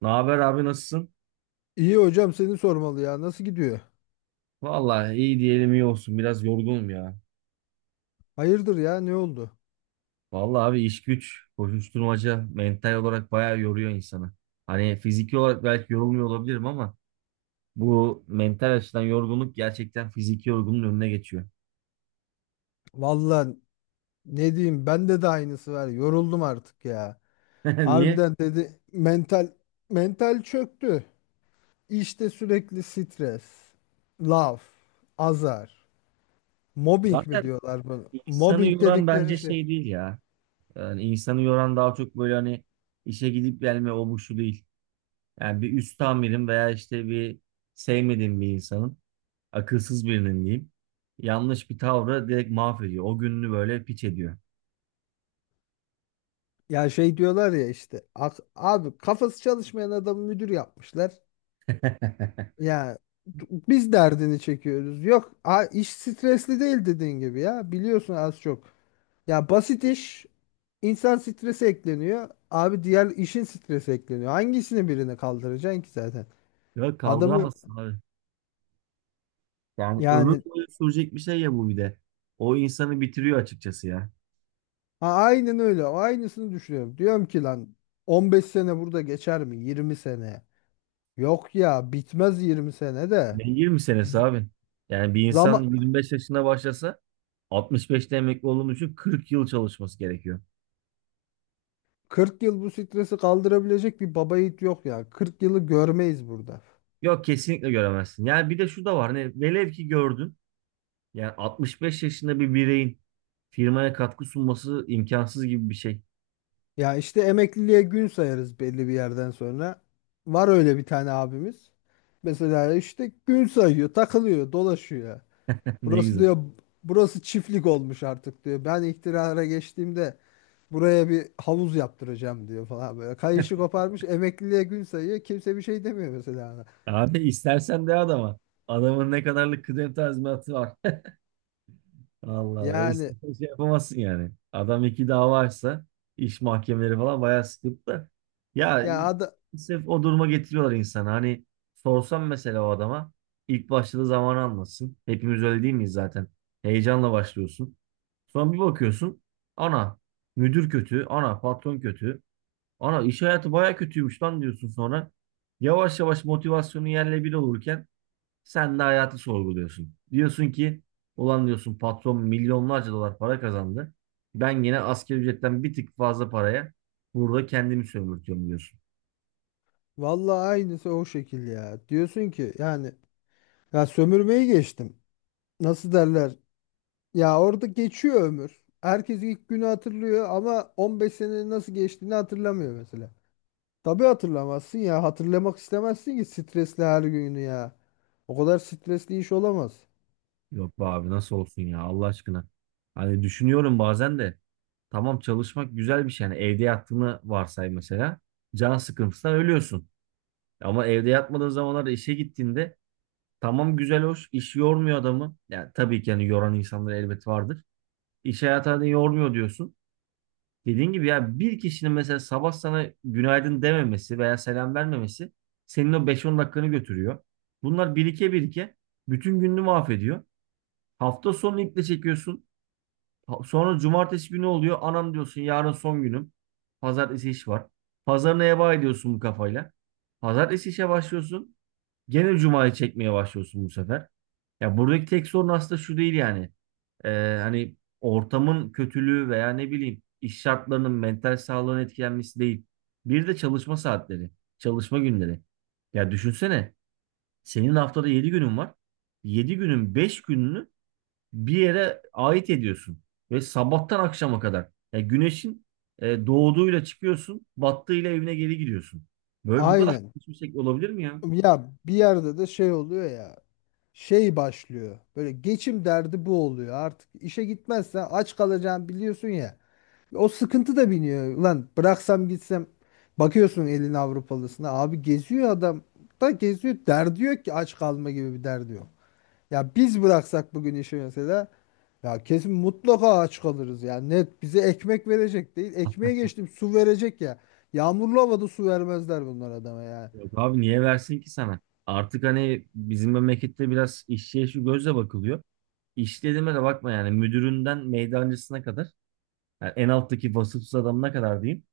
Ne haber abi nasılsın? İyi hocam, seni sormalı ya. Nasıl gidiyor? Vallahi iyi diyelim iyi olsun. Biraz yorgunum ya. Hayırdır ya, ne oldu? Vallahi abi iş güç, koşuşturmaca mental olarak bayağı yoruyor insanı. Hani fiziki olarak belki yorulmuyor olabilirim ama bu mental açıdan yorgunluk gerçekten fiziki yorgunluğun önüne geçiyor. Vallahi ne diyeyim, bende de aynısı var. Yoruldum artık ya. Niye? Harbiden dedi, mental çöktü. İşte sürekli stres, laf, azar, mobbing mi Zaten diyorlar bunu? insanı Mobbing yoran dedikleri bence şey. şey değil ya. Yani insanı yoran daha çok böyle hani işe gidip gelme o bu şu değil. Yani bir üst amirim veya işte bir sevmediğim bir insanın akılsız birinin diyeyim. Yanlış bir tavrı direkt mahvediyor. O gününü böyle piç ediyor. Ya şey diyorlar ya işte, abi kafası çalışmayan adamı müdür yapmışlar. Ya, biz derdini çekiyoruz. Yok, iş stresli değil dediğin gibi ya. Biliyorsun az çok. Ya basit iş, insan stresi ekleniyor. Abi diğer işin stresi ekleniyor. Hangisini birine kaldıracaksın ki zaten? Ya Adamı kaldıramazsın abi. Yani ömür yani boyu sürecek bir şey ya bu bir de. O insanı bitiriyor açıkçası ya. ha, aynen öyle. O aynısını düşünüyorum. Diyorum ki lan, 15 sene burada geçer mi? 20 sene. Yok ya, bitmez 20 sene de. Ne 20 senesi abi. Yani bir insan Zaman... 25 yaşında başlasa 65'te emekli olduğunu için 40 yıl çalışması gerekiyor. 40 yıl bu stresi kaldırabilecek bir baba yiğit yok ya. 40 yılı görmeyiz burada. Yok kesinlikle göremezsin. Yani bir de şu da var. Hani velev ki gördün. Yani 65 yaşında bir bireyin firmaya katkı sunması imkansız gibi bir şey. Ya işte emekliliğe gün sayarız belli bir yerden sonra. Var öyle bir tane abimiz. Mesela işte gün sayıyor, takılıyor, dolaşıyor. Ne Burası güzel. diyor, burası çiftlik olmuş artık diyor. Ben iktidara geçtiğimde buraya bir havuz yaptıracağım diyor falan böyle. Kayışı koparmış, emekliliğe gün sayıyor. Kimse bir şey demiyor mesela ona. Abi istersen de adama. Adamın ne kadarlık kıdem tazminatı var. Allah be. Yani İstersen şey yapamazsın yani. Adam iki dava açsa iş mahkemeleri falan bayağı sıkıntı da. Ya ya sırf o duruma getiriyorlar insanı. Hani sorsam mesela o adama ilk başladığı zamanı anlatsın. Hepimiz öyle değil miyiz zaten? Heyecanla başlıyorsun. Sonra bir bakıyorsun. Ana müdür kötü. Ana patron kötü. Ana iş hayatı baya kötüymüş lan diyorsun sonra. Yavaş yavaş motivasyonu yerle bir olurken sen de hayatı sorguluyorsun. Diyorsun ki ulan diyorsun patron milyonlarca dolar para kazandı. Ben yine asgari ücretten bir tık fazla paraya burada kendimi sömürtüyorum diyorsun. vallahi aynısı o şekil ya. Diyorsun ki yani, ya sömürmeyi geçtim. Nasıl derler? Ya orada geçiyor ömür. Herkes ilk günü hatırlıyor ama 15 senenin nasıl geçtiğini hatırlamıyor mesela. Tabii hatırlamazsın ya. Hatırlamak istemezsin ki stresli her günü ya. O kadar stresli iş olamaz. Yok be abi nasıl olsun ya Allah aşkına. Hani düşünüyorum bazen de tamam çalışmak güzel bir şey. Yani evde yattığını varsay mesela. Can sıkıntısından ölüyorsun. Ama evde yatmadığın zamanlarda işe gittiğinde tamam güzel hoş iş yormuyor adamı. Yani tabii ki hani yoran insanlar elbet vardır. İş hayatı hani yormuyor diyorsun. Dediğin gibi ya bir kişinin mesela sabah sana günaydın dememesi veya selam vermemesi senin o beş on dakikanı götürüyor. Bunlar birike birike bütün gününü mahvediyor. Hafta sonu iple çekiyorsun. Sonra cumartesi günü oluyor. Anam diyorsun yarın son günüm. Pazartesi iş var. Pazarına heba ediyorsun bu kafayla. Pazartesi işe başlıyorsun. Gene Cuma'yı çekmeye başlıyorsun bu sefer. Ya buradaki tek sorun aslında şu değil yani. Ee, hani ortamın kötülüğü veya ne bileyim iş şartlarının mental sağlığın etkilenmesi değil. Bir de çalışma saatleri, çalışma günleri. Ya düşünsene senin haftada 7 günün var. 7 günün 5 gününü bir yere ait ediyorsun. Ve sabahtan akşama kadar. Ya güneşin doğduğuyla çıkıyorsun, battığıyla evine geri gidiyorsun. Böyle bu kadar Aynen. saçma şey olabilir mi ya? Ya bir yerde de şey oluyor ya. Şey başlıyor. Böyle geçim derdi bu oluyor. Artık işe gitmezsen aç kalacağını biliyorsun ya. O sıkıntı da biniyor. Ulan bıraksam gitsem, bakıyorsun elin Avrupalısına. Abi geziyor, adam da geziyor. Derdi yok ki, aç kalma gibi bir derdi yok. Ya biz bıraksak bugün işi mesela, ya kesin mutlaka aç kalırız. Yani net bize ekmek verecek değil. Ekmeğe geçtim, su verecek ya. Yağmurlu havada su vermezler bunlar adama ya. Yok abi niye versin ki sana? Artık hani bizim memlekette biraz işçiye şu gözle bakılıyor. İş dediğime de bakma yani müdüründen meydancısına kadar yani en alttaki vasıfsız adamına kadar diyeyim.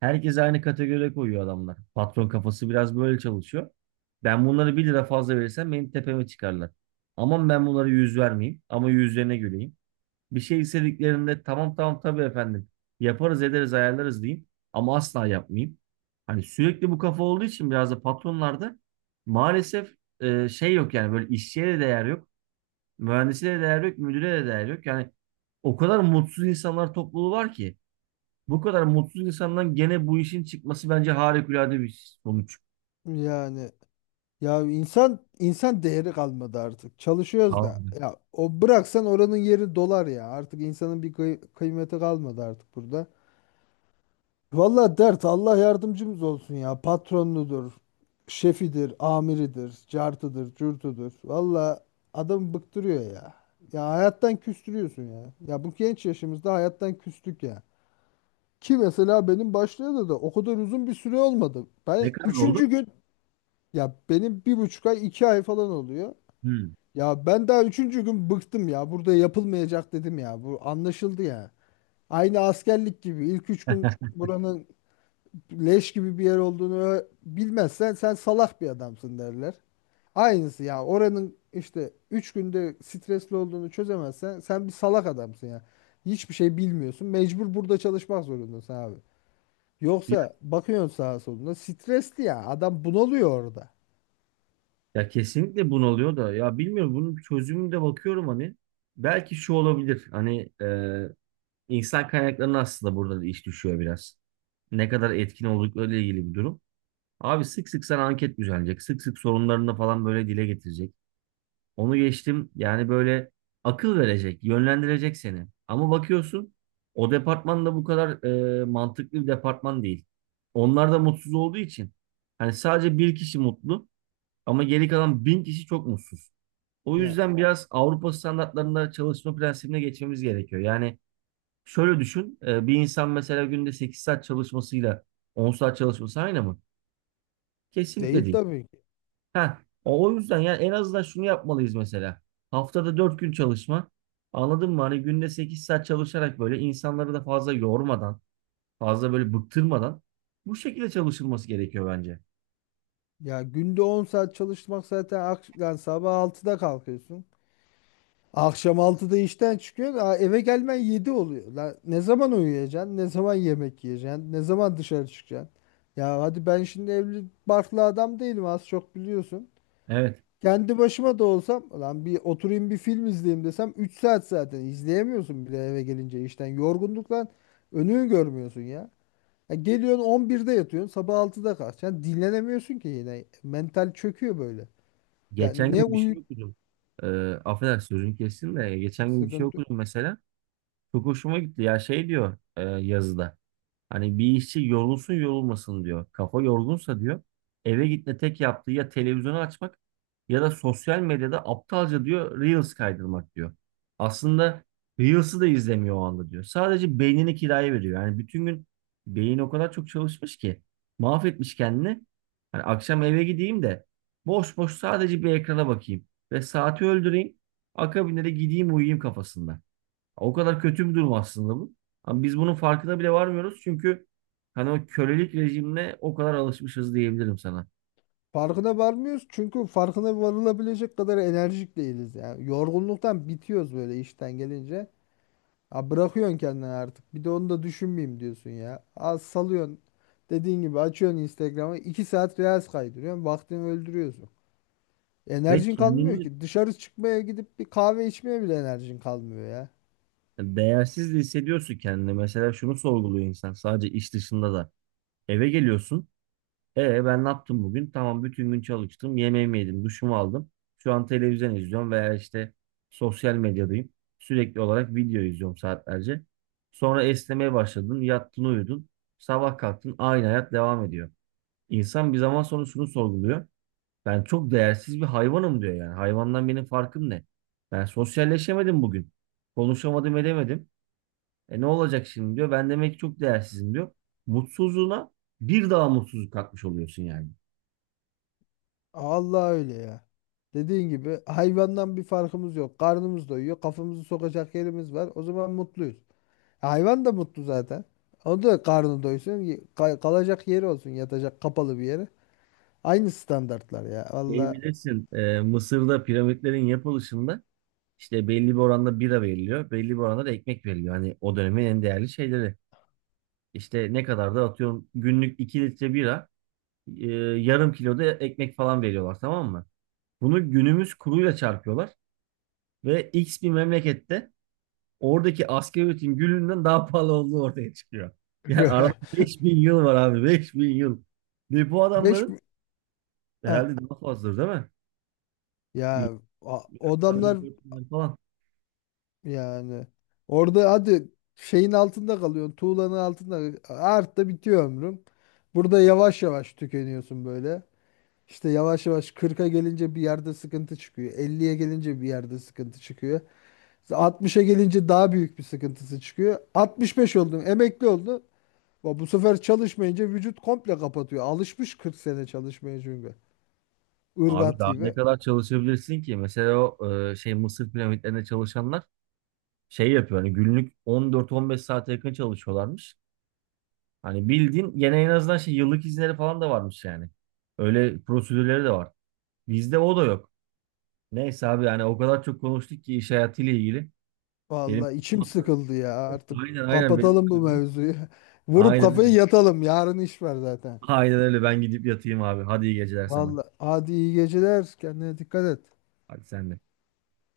Herkes aynı kategoriye koyuyor adamlar. Patron kafası biraz böyle çalışıyor. Ben bunları bir lira fazla verirsem benim tepeme çıkarlar. Aman ben bunlara yüz vermeyeyim ama yüzlerine güleyim. Bir şey istediklerinde tamam tamam tabii efendim yaparız ederiz ayarlarız diyeyim ama asla yapmayayım. Hani sürekli bu kafa olduğu için biraz da patronlarda maalesef şey yok yani böyle işçiye de değer yok, mühendise de değer yok, müdüre de değer yok. Yani o kadar mutsuz insanlar topluluğu var ki bu kadar mutsuz insandan gene bu işin çıkması bence harikulade bir sonuç. Yani ya insan değeri kalmadı artık. Çalışıyoruz da. Tamam. Ya o bıraksan oranın yeri dolar ya. Artık insanın bir kıymeti kalmadı artık burada. Valla dert, Allah yardımcımız olsun ya. Patronudur, şefidir, amiridir, cartıdır, cürtüdür. Valla adam bıktırıyor ya. Ya hayattan küstürüyorsun ya. Ya bu genç yaşımızda hayattan küstük ya. Ki mesela benim başlayalı da o kadar uzun bir süre olmadı. Ne Ben kadar oldu? üçüncü gün ya benim 1,5 ay 2 ay falan oluyor. Hmm. Ya ben daha üçüncü gün bıktım ya. Burada yapılmayacak dedim ya. Bu anlaşıldı ya. Aynı askerlik gibi, ilk 3 gün buranın leş gibi bir yer olduğunu bilmezsen sen salak bir adamsın derler. Aynısı ya, oranın işte 3 günde stresli olduğunu çözemezsen sen bir salak adamsın ya. Hiçbir şey bilmiyorsun. Mecbur burada çalışmak zorundasın abi. Yoksa bakıyorsun sağa soluna stresli ya. Adam bunalıyor orada. Ya kesinlikle bunalıyor da ya bilmiyorum bunun çözümünde bakıyorum hani belki şu olabilir hani insan kaynaklarına aslında burada da iş düşüyor biraz. Ne kadar etkin olduklarıyla ilgili bir durum. Abi sık sık sana anket düzenleyecek. Sık sık sorunlarını falan böyle dile getirecek. Onu geçtim yani böyle akıl verecek, yönlendirecek seni. Ama bakıyorsun o departman da bu kadar mantıklı bir departman değil. Onlar da mutsuz olduğu için hani sadece bir kişi mutlu ama geri kalan 1.000 kişi çok mutsuz. O Ya yüzden biraz Avrupa standartlarında çalışma prensibine geçmemiz gerekiyor. Yani şöyle düşün, bir insan mesela günde 8 saat çalışmasıyla 10 saat çalışması aynı mı? Kesinlikle değil değil. tabii ki. Ha, o yüzden yani en azından şunu yapmalıyız mesela. Haftada 4 gün çalışma. Anladın mı? Hani günde 8 saat çalışarak böyle insanları da fazla yormadan, fazla böyle bıktırmadan bu şekilde çalışılması gerekiyor bence. Ya günde 10 saat çalışmak zaten yani sabah altıda kalkıyorsun. Akşam altıda işten çıkıyorsun. Aa, eve gelmen 7 oluyor. La, ne zaman uyuyacaksın? Ne zaman yemek yiyeceksin? Ne zaman dışarı çıkacaksın? Ya hadi, ben şimdi evli barklı adam değilim, az çok biliyorsun. Evet. Kendi başıma da olsam, lan bir oturayım bir film izleyeyim desem, 3 saat zaten izleyemiyorsun bile eve gelince işten. Yorgunluktan önünü görmüyorsun ya. Ya geliyorsun 11'de yatıyorsun, sabah altıda kalkacaksın. Dinlenemiyorsun ki yine. Mental çöküyor böyle. Ya Geçen ne gün bir uyu şey okudum. E, affedersin sözünü kestim de geçen gün bir şey sıkıntı okudum mesela. Çok hoşuma gitti ya şey diyor yazıda. Hani bir işçi yorulsun yorulmasın diyor. Kafa yorgunsa diyor eve gitme tek yaptığı ya televizyonu açmak ya da sosyal medyada aptalca diyor Reels kaydırmak diyor. Aslında Reels'ı da izlemiyor o anda diyor. Sadece beynini kiraya veriyor. Yani bütün gün beyin o kadar çok çalışmış ki mahvetmiş kendini. Hani akşam eve gideyim de boş boş sadece bir ekrana bakayım ve saati öldüreyim. Akabinde de gideyim uyuyayım kafasında. O kadar kötü bir durum aslında bu. Ama biz bunun farkına bile varmıyoruz çünkü hani o kölelik rejimine o kadar alışmışız diyebilirim sana. Farkına varmıyoruz çünkü farkına varılabilecek kadar enerjik değiliz yani. Yorgunluktan bitiyoruz böyle işten gelince. Ya bırakıyorsun kendini artık. Bir de onu da düşünmeyeyim diyorsun ya. Az salıyorsun. Dediğin gibi açıyorsun Instagram'ı. 2 saat Reels kaydırıyorsun. Vaktini öldürüyorsun. Ve Enerjin kalmıyor kendini ki. Dışarı çıkmaya gidip bir kahve içmeye bile enerjin kalmıyor ya. değersiz de hissediyorsun kendini. Mesela şunu sorguluyor insan sadece iş dışında da. Eve geliyorsun. E ben ne yaptım bugün? Tamam bütün gün çalıştım. Yemeğimi yedim, duşumu aldım. Şu an televizyon izliyorum veya işte sosyal medyadayım. Sürekli olarak video izliyorum saatlerce. Sonra esnemeye başladın, yattın, uyudun. Sabah kalktın, aynı hayat devam ediyor. İnsan bir zaman sonra şunu sorguluyor. Ben çok değersiz bir hayvanım diyor yani. Hayvandan benim farkım ne? Ben sosyalleşemedim bugün. Konuşamadım edemedim. E ne olacak şimdi diyor. Ben demek ki çok değersizim diyor. Mutsuzluğuna bir daha mutsuzluk katmış oluyorsun yani. Allah öyle ya. Dediğin gibi hayvandan bir farkımız yok. Karnımız doyuyor. Kafamızı sokacak yerimiz var. O zaman mutluyuz. Hayvan da mutlu zaten. O da karnı doysun. Kalacak yeri olsun. Yatacak kapalı bir yere. Aynı standartlar ya. Şey Valla. bilirsin Mısır'da piramitlerin yapılışında işte belli bir oranda bira veriliyor. Belli bir oranda da ekmek veriliyor. Hani o dönemin en değerli şeyleri. İşte ne kadar da atıyorum günlük 2 litre bira e, yarım kilo da ekmek falan veriyorlar tamam mı? Bunu günümüz kuruyla çarpıyorlar ve X bir memlekette oradaki asgari ücretin gülünden daha pahalı olduğu ortaya çıkıyor. Yani arada 5.000 yıl var abi 5.000 yıl. Ve bu 5, adamların herhalde daha fazladır değil mi? Adamlar 1400 falan. yani, orada hadi şeyin altında kalıyorsun. Tuğlanın altında artta bitiyor ömrüm. Burada yavaş yavaş tükeniyorsun böyle. İşte yavaş yavaş kırka gelince bir yerde sıkıntı çıkıyor. Elliye gelince bir yerde sıkıntı çıkıyor. 60'a gelince daha büyük bir sıkıntısı çıkıyor. 65 oldun, emekli oldu. Bu sefer çalışmayınca vücut komple kapatıyor. Alışmış 40 sene çalışmaya çünkü. Abi Irgat daha ne gibi. kadar çalışabilirsin ki? Mesela o Mısır piramitlerinde çalışanlar şey yapıyor hani günlük 14-15 saate yakın çalışıyorlarmış. Hani bildiğin gene en azından şey yıllık izinleri falan da varmış yani. Öyle prosedürleri de var. Bizde o da yok. Neyse abi yani o kadar çok konuştuk ki iş hayatıyla ilgili. Benim Vallahi içim sıkıldı ya. Artık aynen aynen benim kapatalım bu mevzuyu. Vurup Aynen kafayı öyle. yatalım. Yarın iş var zaten. Aynen öyle ben gidip yatayım abi. Hadi iyi geceler sana. Vallahi hadi, iyi geceler. Kendine dikkat et. Hadi sen de.